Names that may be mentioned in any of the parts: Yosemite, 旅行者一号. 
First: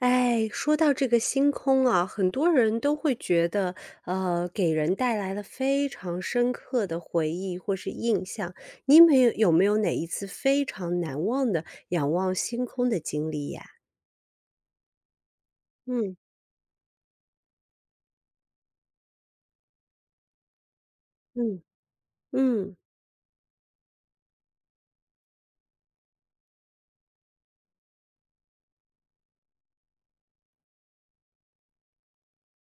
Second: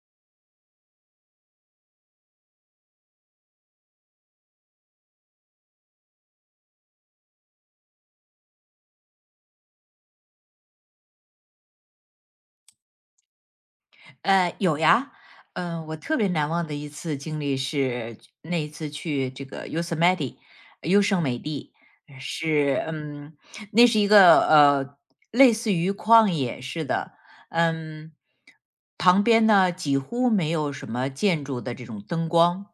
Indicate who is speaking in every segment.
Speaker 1: 哎，说到这个星空啊，很多人都会觉得，给人带来了非常深刻的回忆或是印象。你没有有没有哪一次非常难忘的仰望星空的经历呀？
Speaker 2: 有呀，我
Speaker 1: 嗯
Speaker 2: 特别难忘的一次经历是那一次去这个 Yosemite，优胜美
Speaker 1: 嗯
Speaker 2: 地，
Speaker 1: 嗯，
Speaker 2: 是，那是一个类似于旷野似的，嗯，旁边呢几乎没有什么建筑的这种灯光，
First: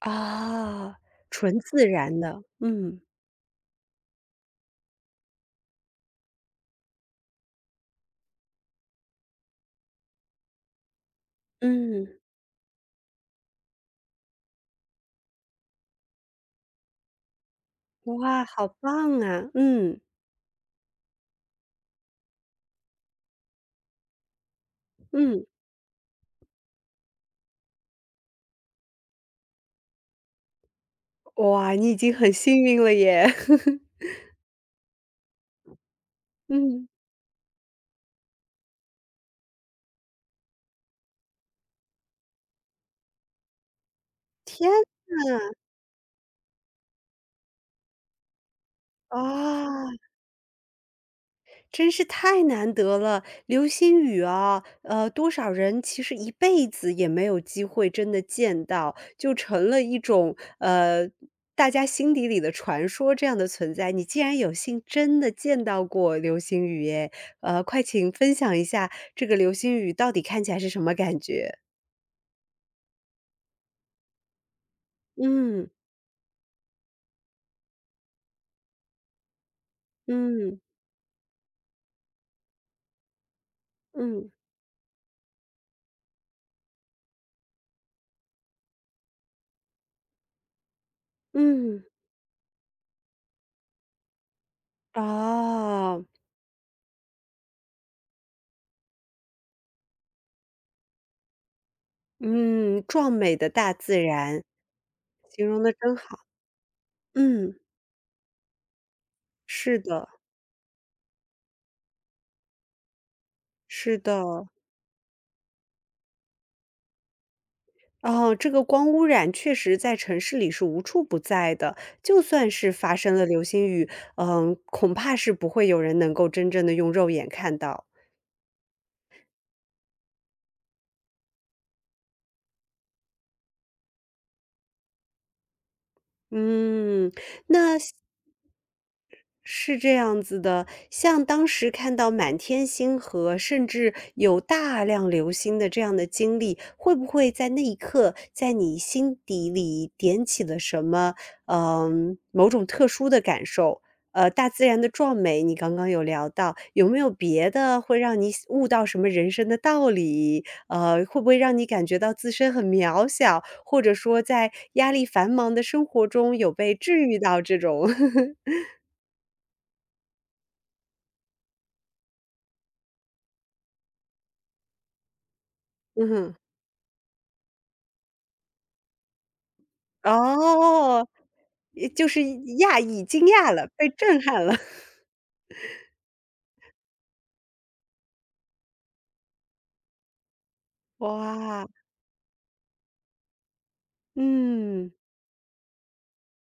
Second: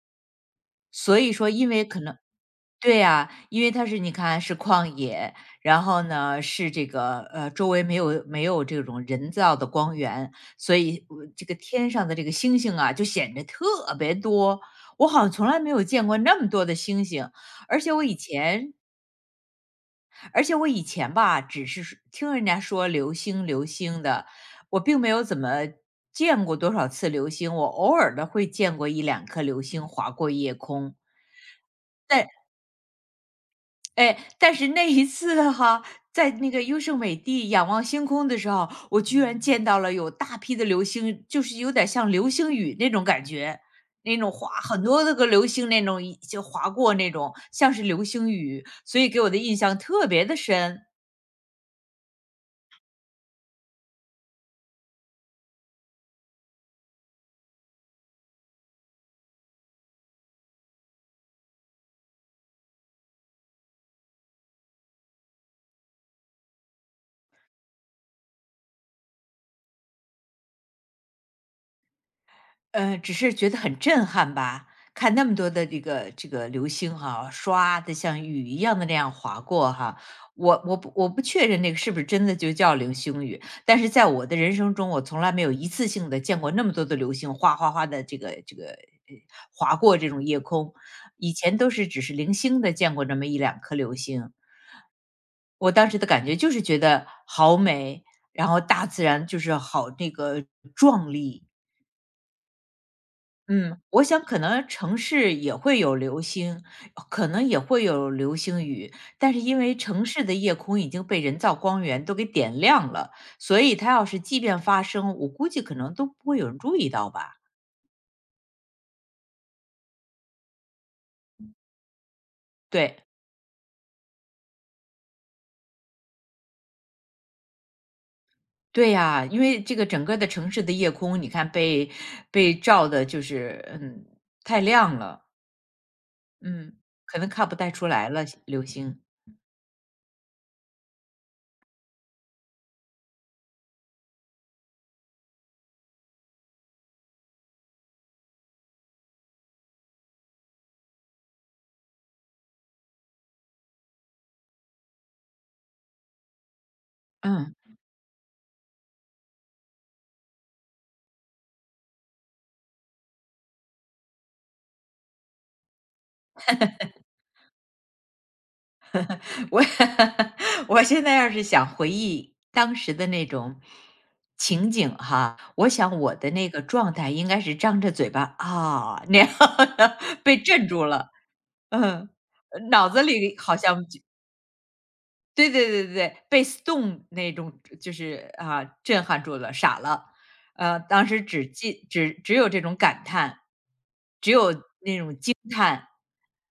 Speaker 1: 啊，
Speaker 2: 所以说
Speaker 1: 纯
Speaker 2: 因
Speaker 1: 自
Speaker 2: 为可能
Speaker 1: 然的，
Speaker 2: 对
Speaker 1: 嗯
Speaker 2: 呀，因为它是你看是旷野，然后呢是这个周围没有这种人造的光源，所以这个天上
Speaker 1: 嗯，
Speaker 2: 的这个星星啊就显得特别多。我好像从来没有见过那么多的星星，而且我以
Speaker 1: 哇，好
Speaker 2: 前，
Speaker 1: 棒啊，嗯
Speaker 2: 而且我以前吧，只是说听人家说流星流星的，我并没有怎
Speaker 1: 嗯，
Speaker 2: 么见过多少次流星，我偶尔的会见过一两颗流星划过夜空，
Speaker 1: 哇，你已经
Speaker 2: 但。
Speaker 1: 很幸运了耶，
Speaker 2: 哎，但是那一次哈，在那个优
Speaker 1: 嗯，
Speaker 2: 胜美地仰望星空的时候，我居然见到了有大批的流星，就是有点像流星雨那种感觉，那种划
Speaker 1: 天
Speaker 2: 很多那个
Speaker 1: 呐，
Speaker 2: 流星那种一就划过那种，像是流星雨，所以给我的印象
Speaker 1: 啊。
Speaker 2: 特别的深。
Speaker 1: 真是太难得了，流星雨啊，多少人其实一辈子也没有机会真的见到，就成了一种大家心底里的传说这样的存在。你竟然有幸真的见到过流星雨耶，快请分享一下这个流星雨到底看起来是什么感觉？
Speaker 2: 只是觉得很震撼吧。看那么多的
Speaker 1: 嗯
Speaker 2: 这个流星哈，唰的像雨一样的那样划过哈，
Speaker 1: 嗯
Speaker 2: 我不确认那个是不是真的就叫流星雨，但是在我
Speaker 1: 嗯
Speaker 2: 的人生中，我从来没有一次性的见过那么多的流星哗哗哗的这个划过这种夜空，以前都
Speaker 1: 嗯，
Speaker 2: 是只是零星的见过那么一两颗流星。我当时
Speaker 1: 哦，
Speaker 2: 的感觉就是觉得好美，然后大自然就是好那个壮丽，
Speaker 1: 嗯，壮美的大
Speaker 2: 嗯，
Speaker 1: 自
Speaker 2: 我想可
Speaker 1: 然，
Speaker 2: 能城市
Speaker 1: 形
Speaker 2: 也
Speaker 1: 容的
Speaker 2: 会有
Speaker 1: 真好。
Speaker 2: 流星，可能
Speaker 1: 嗯，
Speaker 2: 也会有流星雨，但是因为
Speaker 1: 是的。
Speaker 2: 城市的夜空已经被人造光源都给点亮了，所以它
Speaker 1: 是
Speaker 2: 要是
Speaker 1: 的，
Speaker 2: 即便发生，我估计可能都不会有人注意到吧。
Speaker 1: 哦，这个光污染确实在城市里是无处不在的。就算是发
Speaker 2: 对，
Speaker 1: 生了流星雨，嗯，恐怕是不会有人能够真正的用肉眼看到。
Speaker 2: 对呀，因为这个整个的城市的夜空，你看被照的，就是，太亮了，嗯，
Speaker 1: 嗯，
Speaker 2: 可能看不太
Speaker 1: 那
Speaker 2: 出来了流星，
Speaker 1: 是这样子的，像当时看到满天星河，甚至有大量流星的这样的经历，会不会在那一刻，在你心底里点起了什么，嗯，某种特殊的感受？大自然的壮美，你刚刚有聊到，有没有别
Speaker 2: 嗯。
Speaker 1: 的会让你悟到什么人生的道理？会不会让你感觉到自身很渺小，或者说在压力繁忙的生活中有被治愈到这种？
Speaker 2: 我 我现在要是想回忆当时的那种情景哈，我想
Speaker 1: 嗯
Speaker 2: 我的
Speaker 1: 哼。
Speaker 2: 那个状态应该是张着嘴巴啊那样的 被镇住
Speaker 1: 哦，
Speaker 2: 了，
Speaker 1: 也就
Speaker 2: 嗯，
Speaker 1: 是讶
Speaker 2: 脑子
Speaker 1: 异、惊
Speaker 2: 里
Speaker 1: 讶
Speaker 2: 好
Speaker 1: 了，
Speaker 2: 像
Speaker 1: 被
Speaker 2: 就
Speaker 1: 震撼了。
Speaker 2: 对对对对对，那种就是啊震撼住了，傻了，当时只
Speaker 1: 哇，
Speaker 2: 记只只有这种感叹，只有
Speaker 1: 嗯，
Speaker 2: 叹，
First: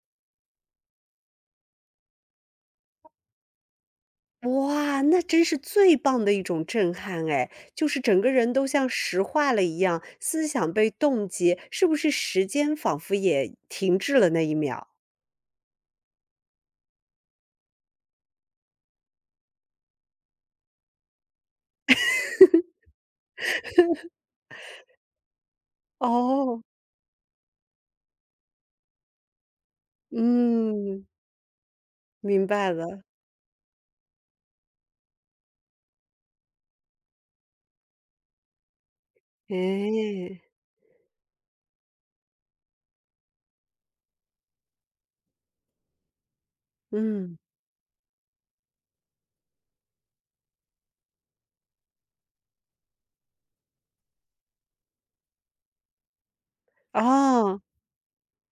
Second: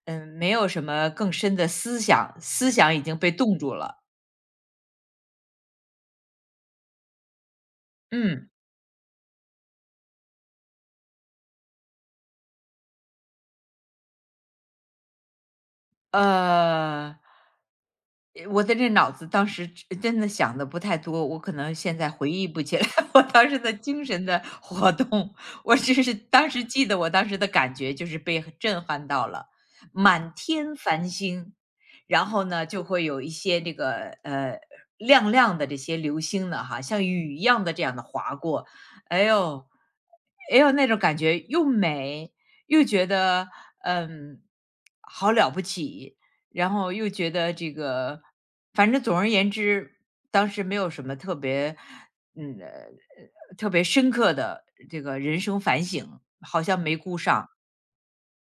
Speaker 2: 没有什么更深的思想，思想已经被冻住了，
Speaker 1: 哇，那真是最棒的一种震撼哎，就是整个
Speaker 2: 嗯。
Speaker 1: 人都像石化了一样，思想被冻结，是不是时间仿佛也停滞了那一秒？
Speaker 2: 呃，呃我的这脑子当时真的想的不太多，我可能现在回忆不起来 我当时的精神的活动，我只是当
Speaker 1: 哦，
Speaker 2: 时记得我当时的感觉就是被震撼到了，满天
Speaker 1: 嗯，
Speaker 2: 繁星，然后
Speaker 1: 明
Speaker 2: 呢
Speaker 1: 白
Speaker 2: 就
Speaker 1: 了，
Speaker 2: 会有一些这个亮亮的这些流星呢哈，像雨一样的这样的划过，哎呦，
Speaker 1: 哎，
Speaker 2: 哎呦那种感觉又美又觉得嗯，好了不起，然后又觉
Speaker 1: 嗯，
Speaker 2: 得这个，反正总而言之，当时没有什么特别，特别深刻的这个人生反省，好像没顾上
Speaker 1: 哦。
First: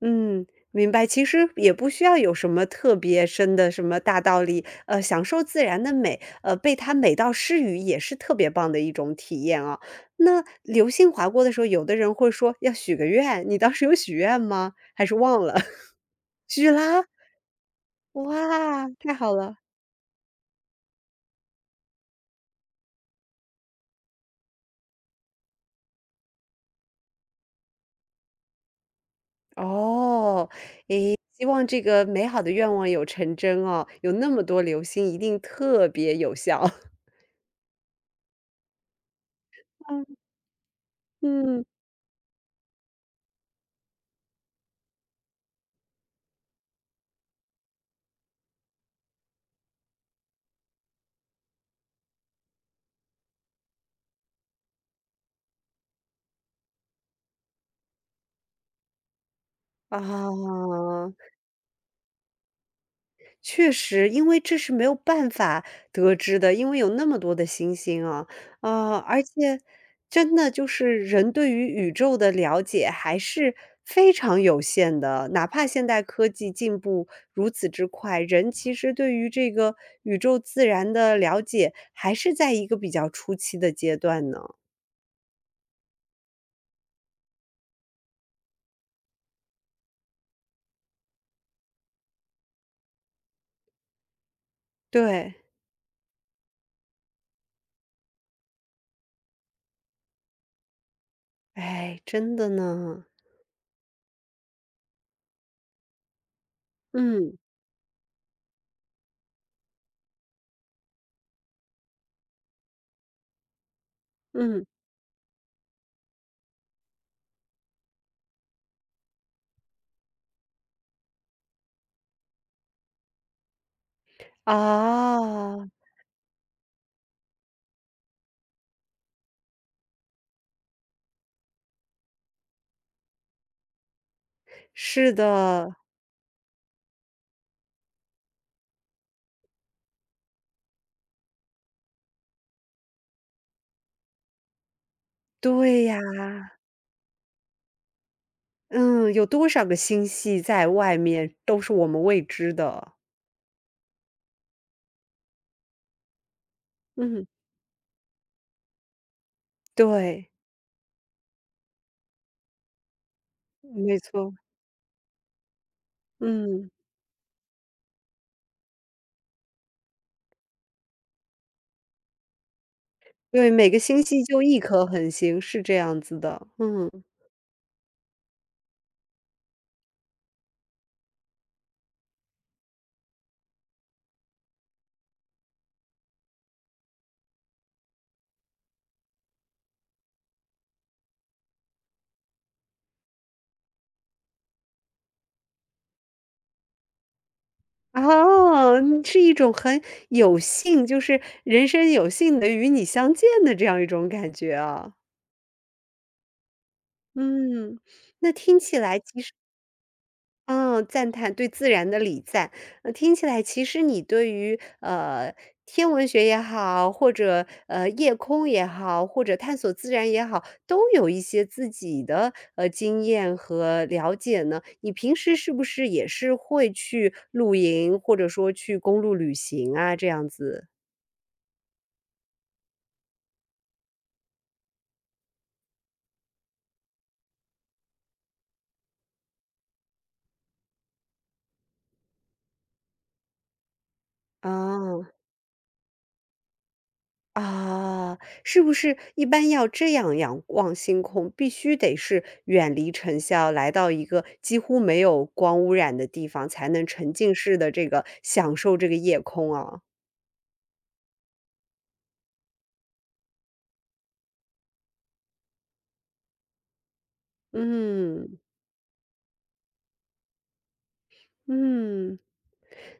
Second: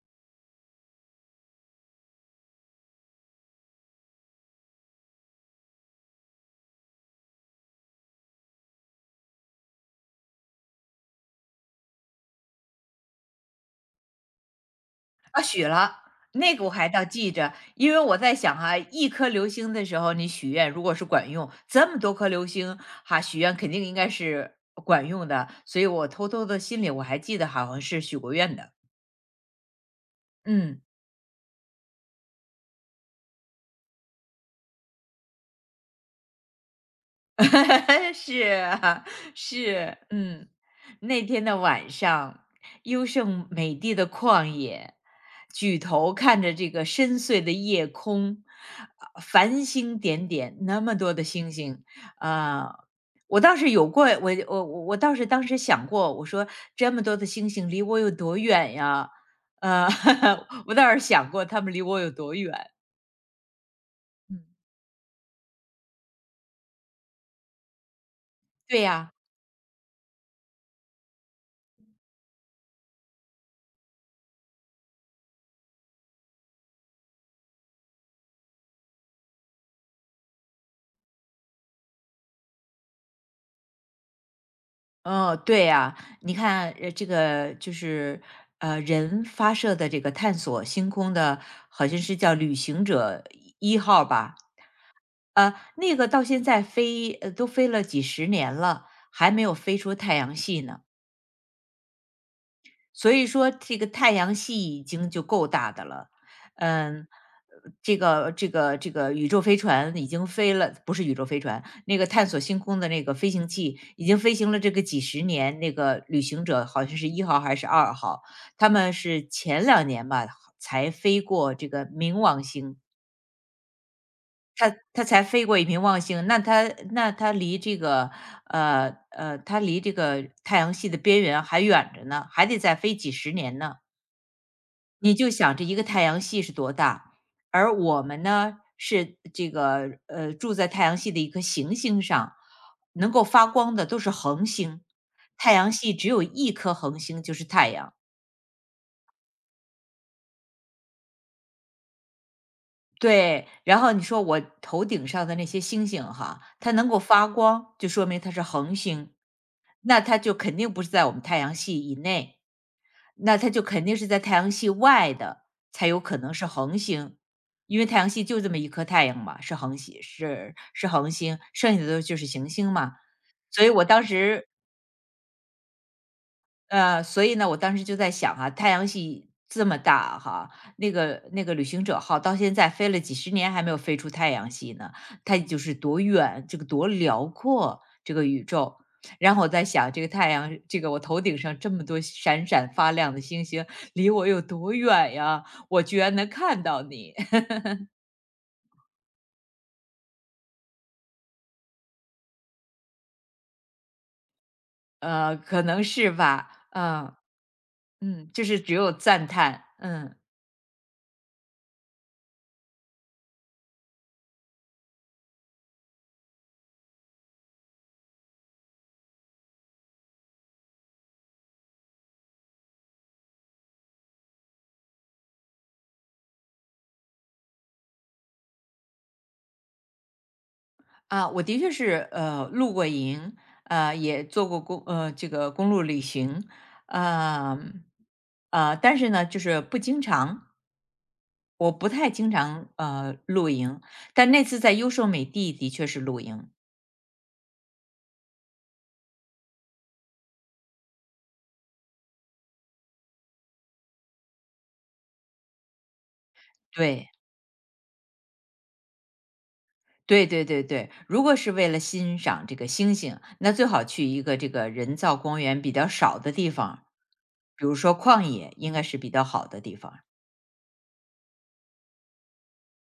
Speaker 1: 嗯，明白。其实也不需要有什么特别深的什么大道理，享受自然的美，被它美到失语也是特别棒的一种体验啊。那流星划过的时候，有的人会说要许个愿，你当时有许愿吗？还是
Speaker 2: 啊，
Speaker 1: 忘了？
Speaker 2: 许了。那个我
Speaker 1: 许
Speaker 2: 还倒
Speaker 1: 啦！
Speaker 2: 记着，因为我在想哈、
Speaker 1: 哇，
Speaker 2: 一
Speaker 1: 太
Speaker 2: 颗
Speaker 1: 好
Speaker 2: 流
Speaker 1: 了！
Speaker 2: 星的时候你许愿，如果是管用，这么多颗流星哈、许愿肯定应该是管用的，所以我偷偷的心里我还记得好像是许过愿的，
Speaker 1: 哦，
Speaker 2: 嗯。
Speaker 1: 诶，希望这个美好的愿望有成真哦，有那么多流星，一定特别有效。
Speaker 2: 是啊，是，
Speaker 1: 嗯
Speaker 2: 嗯，那天的
Speaker 1: 嗯，
Speaker 2: 晚上，优胜美地的旷野，举头看着这个深邃的夜空，啊繁星点点，那么多的星星，啊、我倒是有过，我倒是当时想过，我说这么多的星星离我有多远呀？呃，我倒是
Speaker 1: 啊。
Speaker 2: 想过他们离我有多远。
Speaker 1: 确实，因为
Speaker 2: 嗯，
Speaker 1: 这是没有办法得知的，因为有那么多的星星啊，
Speaker 2: 对
Speaker 1: 啊！
Speaker 2: 呀、
Speaker 1: 而且真的就是人对于宇宙的了解还是非常有限的，哪怕现代科技进步如此之快，人其实对于这个宇宙自然的了解还是在一个比较初期的阶段呢。
Speaker 2: 哦，对呀，你看，这个就是人发射的这个探索星空的，好像是叫旅行者一号吧？
Speaker 1: 对，
Speaker 2: 那个到现在飞，都飞了几十年了，还没有飞出太阳系呢。
Speaker 1: 哎，真的呢，
Speaker 2: 所以说这个太阳系已经就够大的了，嗯，
Speaker 1: 嗯
Speaker 2: 这个宇宙飞船已经飞了，不是宇宙飞船，那个探索星空的那个飞行器已经飞行了
Speaker 1: 嗯，
Speaker 2: 这个几十年，那个旅行者好像是一号还是2号，他们是前两年吧才飞过这个冥王星。它才飞
Speaker 1: 啊，
Speaker 2: 过一冥王星，那它离这个它离这个太阳系的边缘还远着呢，还得再飞几十年呢。
Speaker 1: 是
Speaker 2: 你就想这
Speaker 1: 的，
Speaker 2: 一个太阳系是多大，而我们呢是这个住在太阳系的一颗行星上，能够发光的都是恒星，太阳
Speaker 1: 对
Speaker 2: 系只有一
Speaker 1: 呀。
Speaker 2: 颗恒星就是太阳。
Speaker 1: 嗯，有多少个星系在外面都是我们未知的。
Speaker 2: 对，然后你说我头顶上的那些星星哈，它能够
Speaker 1: 嗯，
Speaker 2: 发光，就说明它是恒星，那它
Speaker 1: 对，
Speaker 2: 就肯定不是在我们太阳系以内。那它就肯定
Speaker 1: 没
Speaker 2: 是在
Speaker 1: 错，
Speaker 2: 太阳系外的，才有可能是
Speaker 1: 嗯，
Speaker 2: 恒星。因为太阳系就这么一颗太阳嘛，是恒系是是恒星，剩下的都就是行星嘛。
Speaker 1: 对，
Speaker 2: 所
Speaker 1: 每
Speaker 2: 以
Speaker 1: 个
Speaker 2: 我当
Speaker 1: 星系就
Speaker 2: 时
Speaker 1: 一颗恒星，是这样子的。嗯，
Speaker 2: 所以呢，我当时就在想啊，太阳系这么大哈，那个旅行者号到现在飞了几十年还没有飞出太阳系呢，它就是多远，这个多辽阔这个宇宙。然后我在想，这个太阳，这个我头顶上这么多闪闪发亮的星星，离我有多远呀？我居然能看到你，
Speaker 1: 哦，嗯是一种很有幸，就是人生有幸的与你相见的这样一种感觉啊。
Speaker 2: 可能是吧，
Speaker 1: 嗯，那
Speaker 2: 就是
Speaker 1: 听
Speaker 2: 只
Speaker 1: 起
Speaker 2: 有
Speaker 1: 来其
Speaker 2: 赞
Speaker 1: 实。
Speaker 2: 叹，嗯。
Speaker 1: 嗯，赞叹，对自然的礼赞。听起来其实你对于，天文学也好，或者，夜空也好，或者探索自然也好，都有一些自己的，经验和了解呢。你平时是不是也是会去露营，或者说去公路旅行啊，这样子？
Speaker 2: 啊，我的确是露过营，也做过这个公路旅行，呃但是呢，就是不经常，我不太经常露营，但那次在优胜
Speaker 1: 啊。
Speaker 2: 美地的确是露营，
Speaker 1: 啊，是不是一般要这样仰望星空，必须得是远离尘嚣，来到一个几乎没有光污染的地方，才能
Speaker 2: 对。
Speaker 1: 沉浸式的这个享受这个夜空啊？
Speaker 2: 对对对对，如果是为了欣赏这个星星，那最好去一个这个人造公园比较少的地方，比如说旷
Speaker 1: 嗯，
Speaker 2: 野，应该是比较好的地方。
Speaker 1: 嗯。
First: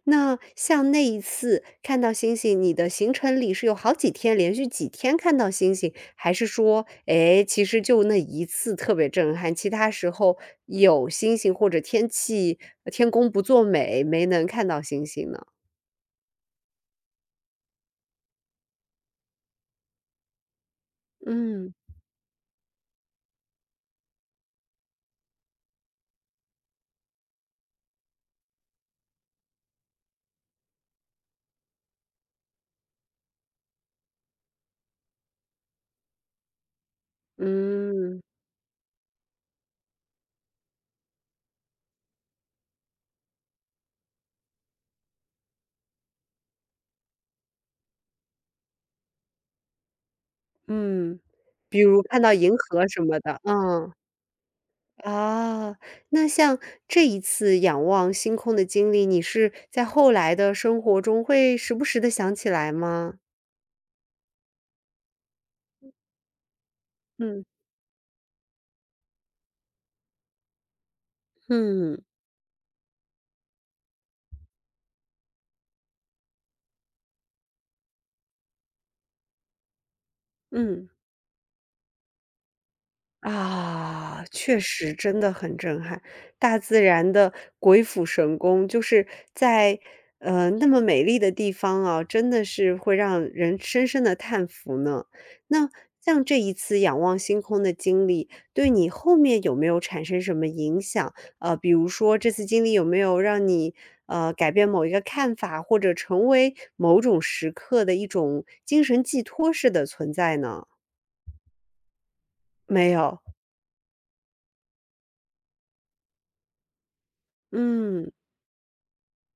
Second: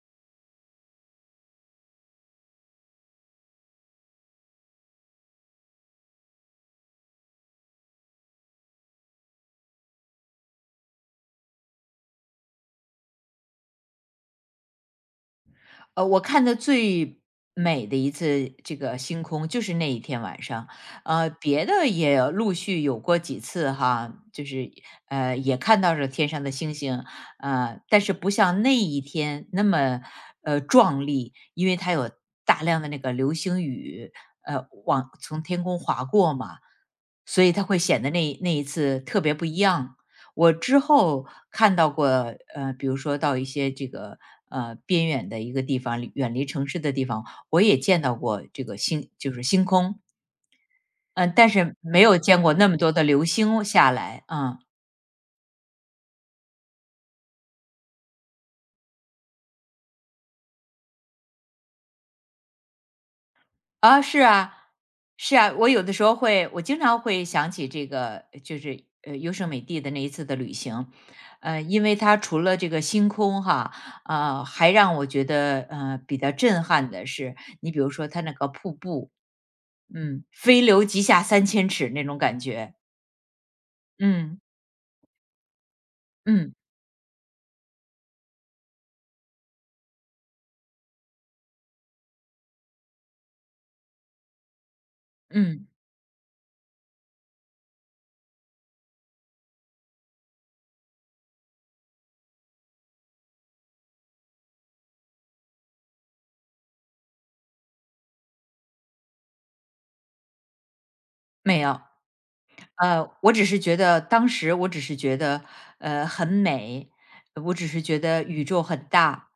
Speaker 1: 那像那一次看到星星，你的行程里是有好几天，连续几天看到星星，还是说，哎，其实就那一次特别震撼，其他时候有星星或者天公不作美，没能看到星星呢？
Speaker 2: 我看的最美的一次这个星空就是那一天晚上，别
Speaker 1: 嗯，
Speaker 2: 的也陆续有过几次哈，就是也看到了天上的星星，但是不像那一天那么壮丽，因为它有大量的那个流星雨，往从天空划过嘛，所以它会显得
Speaker 1: 嗯，
Speaker 2: 那那一次特别不一样。我之后看到过，比如说到一些这个边远的一个地方，远离城市的地方，我也见到过这个星，就是星空，
Speaker 1: 嗯，
Speaker 2: 嗯、但是
Speaker 1: 比
Speaker 2: 没
Speaker 1: 如
Speaker 2: 有
Speaker 1: 看到
Speaker 2: 见
Speaker 1: 银
Speaker 2: 过那么
Speaker 1: 河
Speaker 2: 多
Speaker 1: 什
Speaker 2: 的
Speaker 1: 么
Speaker 2: 流
Speaker 1: 的，
Speaker 2: 星下
Speaker 1: 嗯。
Speaker 2: 来，嗯，
Speaker 1: 啊，那像这一次仰望星空的经历，你是在后来的生活中会时不时的想起来吗？
Speaker 2: 啊，是啊，是啊，我有的时候会，我经常会
Speaker 1: 嗯。
Speaker 2: 想起这个，就是优胜美地的那一次的旅行，因为
Speaker 1: 嗯，
Speaker 2: 它除了这个星空哈，还让我觉得比较震撼的是，你比如说它那个瀑布，嗯。“飞流
Speaker 1: 嗯。
Speaker 2: 直下三千尺”那种感觉。
Speaker 1: 啊，
Speaker 2: 嗯，
Speaker 1: 确实真的很震撼，
Speaker 2: 嗯，
Speaker 1: 大自然的鬼斧神工，就是在，那么美丽的地方啊，真的是会让人深深的叹服呢。
Speaker 2: 嗯。
Speaker 1: 那像这一次仰望星空的经历，对你后面有没有产生什么影响？比如说这次经历有没有让你，改变某一个看法，或者成为某种时刻的一种精神寄托式的存在呢？
Speaker 2: 没有，
Speaker 1: 没有。
Speaker 2: 我只是觉得当时我只是觉得，很美，我只是觉
Speaker 1: 嗯，
Speaker 2: 得宇宙很大。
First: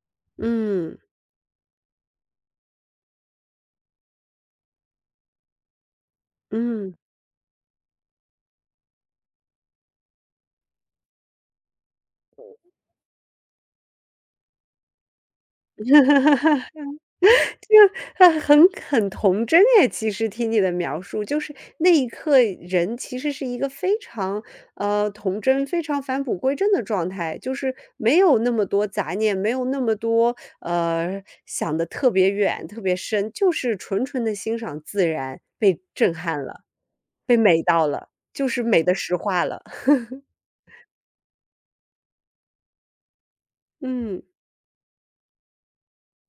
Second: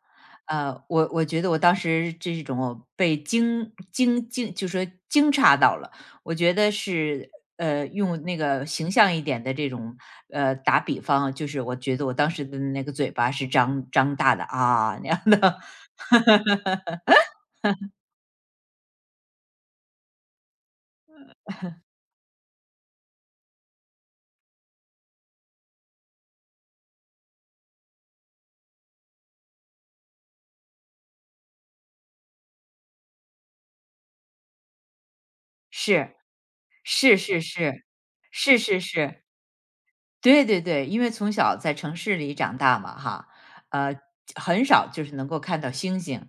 Speaker 1: 嗯，
Speaker 2: 我觉得我当时这种被惊惊惊就说惊诧到了，我觉得
Speaker 1: 嗯，
Speaker 2: 是用那个形象一点的这种，打比方啊，就是我觉得我当时的那个嘴巴是张大的，啊，那样的，
Speaker 1: 这很很童真哎，其实听你的描述，就是那一刻人其实是一个非常，童真、非常返璞归真的状态，就是没有那么多杂念，没有那么多，想的特别远、特别深，就是纯纯的欣赏自然，被震
Speaker 2: 是。
Speaker 1: 撼了，
Speaker 2: 是
Speaker 1: 被
Speaker 2: 是
Speaker 1: 美到
Speaker 2: 是，
Speaker 1: 了，就
Speaker 2: 是
Speaker 1: 是
Speaker 2: 是
Speaker 1: 美的石
Speaker 2: 是，
Speaker 1: 化了。
Speaker 2: 对对对，因为从小在城市里长大嘛哈，呃，
Speaker 1: 嗯，
Speaker 2: 很少就是能够看到星星，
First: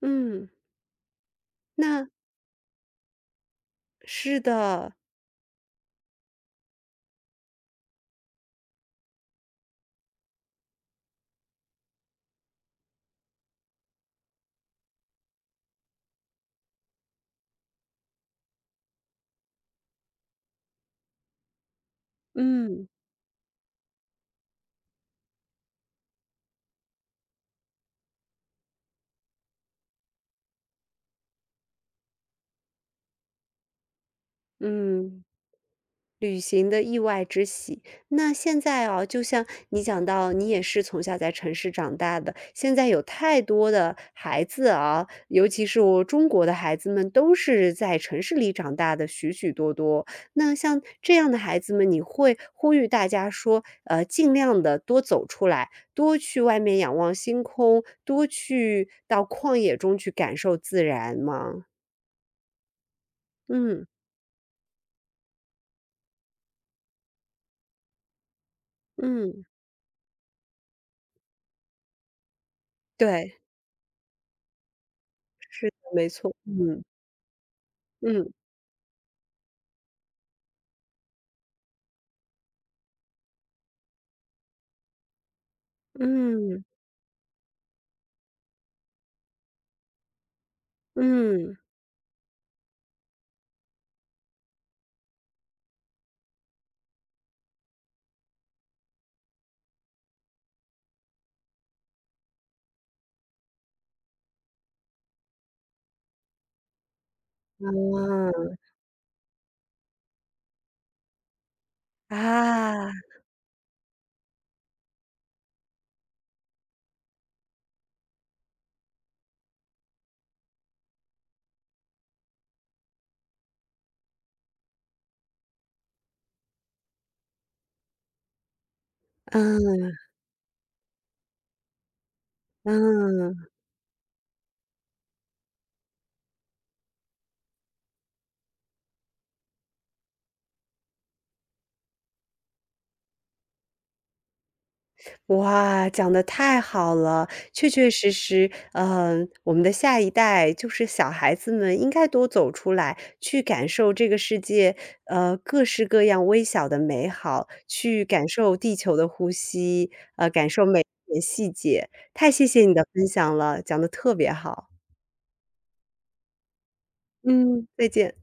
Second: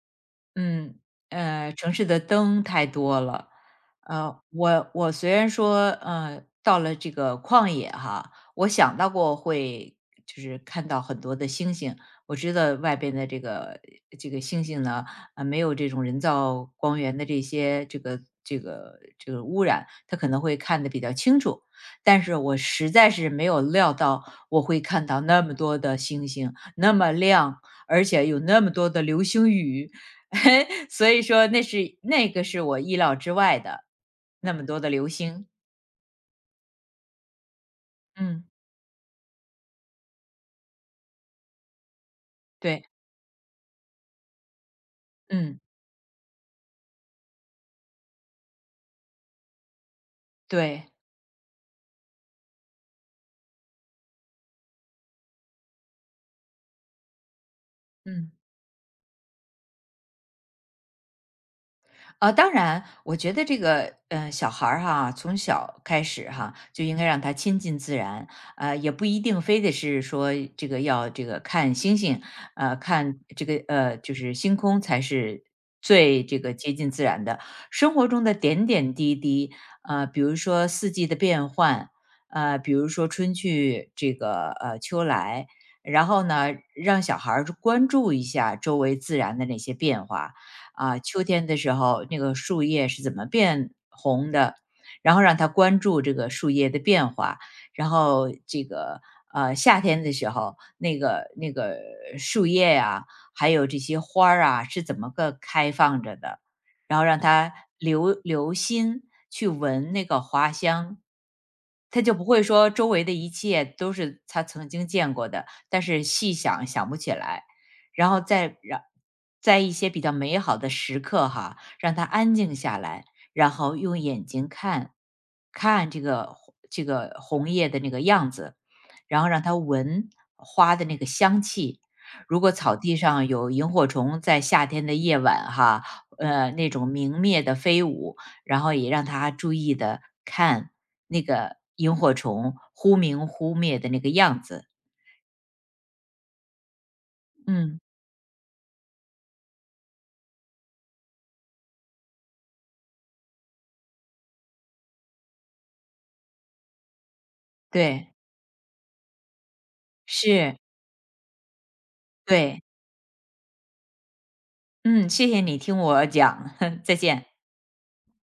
Speaker 1: 嗯，
Speaker 2: 嗯，城市
Speaker 1: 那
Speaker 2: 的灯太多了。
Speaker 1: 是
Speaker 2: 我
Speaker 1: 的，
Speaker 2: 我虽然说，到了这个旷野哈，我想到过会就是看到很多的星星。我知道外边的这个星星呢，没有这种人造光源的这些污染，它可能会看得比较清楚。但是我
Speaker 1: 嗯，
Speaker 2: 实在是没有料到我会看到那么多的星星，那么亮，而且有那么多的流星雨。所以说那是那个是我意料之外的，那么多的流
Speaker 1: 嗯。
Speaker 2: 星。
Speaker 1: 旅行的意外之喜。那
Speaker 2: 嗯，
Speaker 1: 现在啊，就像你讲到，你也是从小在城市长大的，现
Speaker 2: 对，
Speaker 1: 在有太多的孩子啊，尤
Speaker 2: 嗯，
Speaker 1: 其是我中国的孩子们，都是在城市里长大的许许多多。那像
Speaker 2: 对，
Speaker 1: 这样的孩子们，你会呼吁大家说，尽量的多走出来，多去外面仰望星空，多
Speaker 2: 嗯。
Speaker 1: 去到旷野中去感受自然吗？
Speaker 2: 当然，我觉得这
Speaker 1: 嗯
Speaker 2: 个，小孩儿哈，从小开始哈，就应该让他亲近自然，也不一定
Speaker 1: 嗯，
Speaker 2: 非得是说这个要这个看星星，看
Speaker 1: 对，
Speaker 2: 这个就是星空才是
Speaker 1: 是的，没
Speaker 2: 最
Speaker 1: 错，
Speaker 2: 这个接
Speaker 1: 嗯
Speaker 2: 近自然的。生活中
Speaker 1: 嗯。
Speaker 2: 的点点滴滴，比如说四季的变换，比如说春去这个秋来，然后呢，
Speaker 1: 嗯，
Speaker 2: 让小孩儿关注一下周围自然的那些变化，啊，秋天
Speaker 1: 嗯，
Speaker 2: 的时候那个树叶是怎么变红的，然后让他关注这个树叶的变化，然后这个夏天的时候，那个树叶啊，还有这些花儿啊是怎么个开放着的，然后让他留
Speaker 1: 啊。
Speaker 2: 留心去闻那个花香。他就不会说周
Speaker 1: 啊，
Speaker 2: 围的一切都是他曾经见过的，但是细想想不起来。然后再让在一些比较美好的时刻哈，让他安静下来，然后用眼睛看，看这个红叶的那个样子，然后让他
Speaker 1: 嗯，
Speaker 2: 闻花的那个香气。如果草地上
Speaker 1: 嗯，
Speaker 2: 有萤火虫在夏天的夜晚哈，那种明灭的飞舞，然后也让他注意的看那个萤火虫忽明忽灭的那个样子。
Speaker 1: 哇，讲的太好了。确
Speaker 2: 嗯，
Speaker 1: 确实实，我们的下一代就是小孩子们应该多走出来，去感受这个世界，各式各样微小的美好，去
Speaker 2: 对，
Speaker 1: 感受地球的呼吸，感
Speaker 2: 是，
Speaker 1: 受每一点细节。太谢
Speaker 2: 对。
Speaker 1: 谢你的分享了，讲的特别好。
Speaker 2: 嗯，谢谢你听我讲，再见。
Speaker 1: 嗯，再见。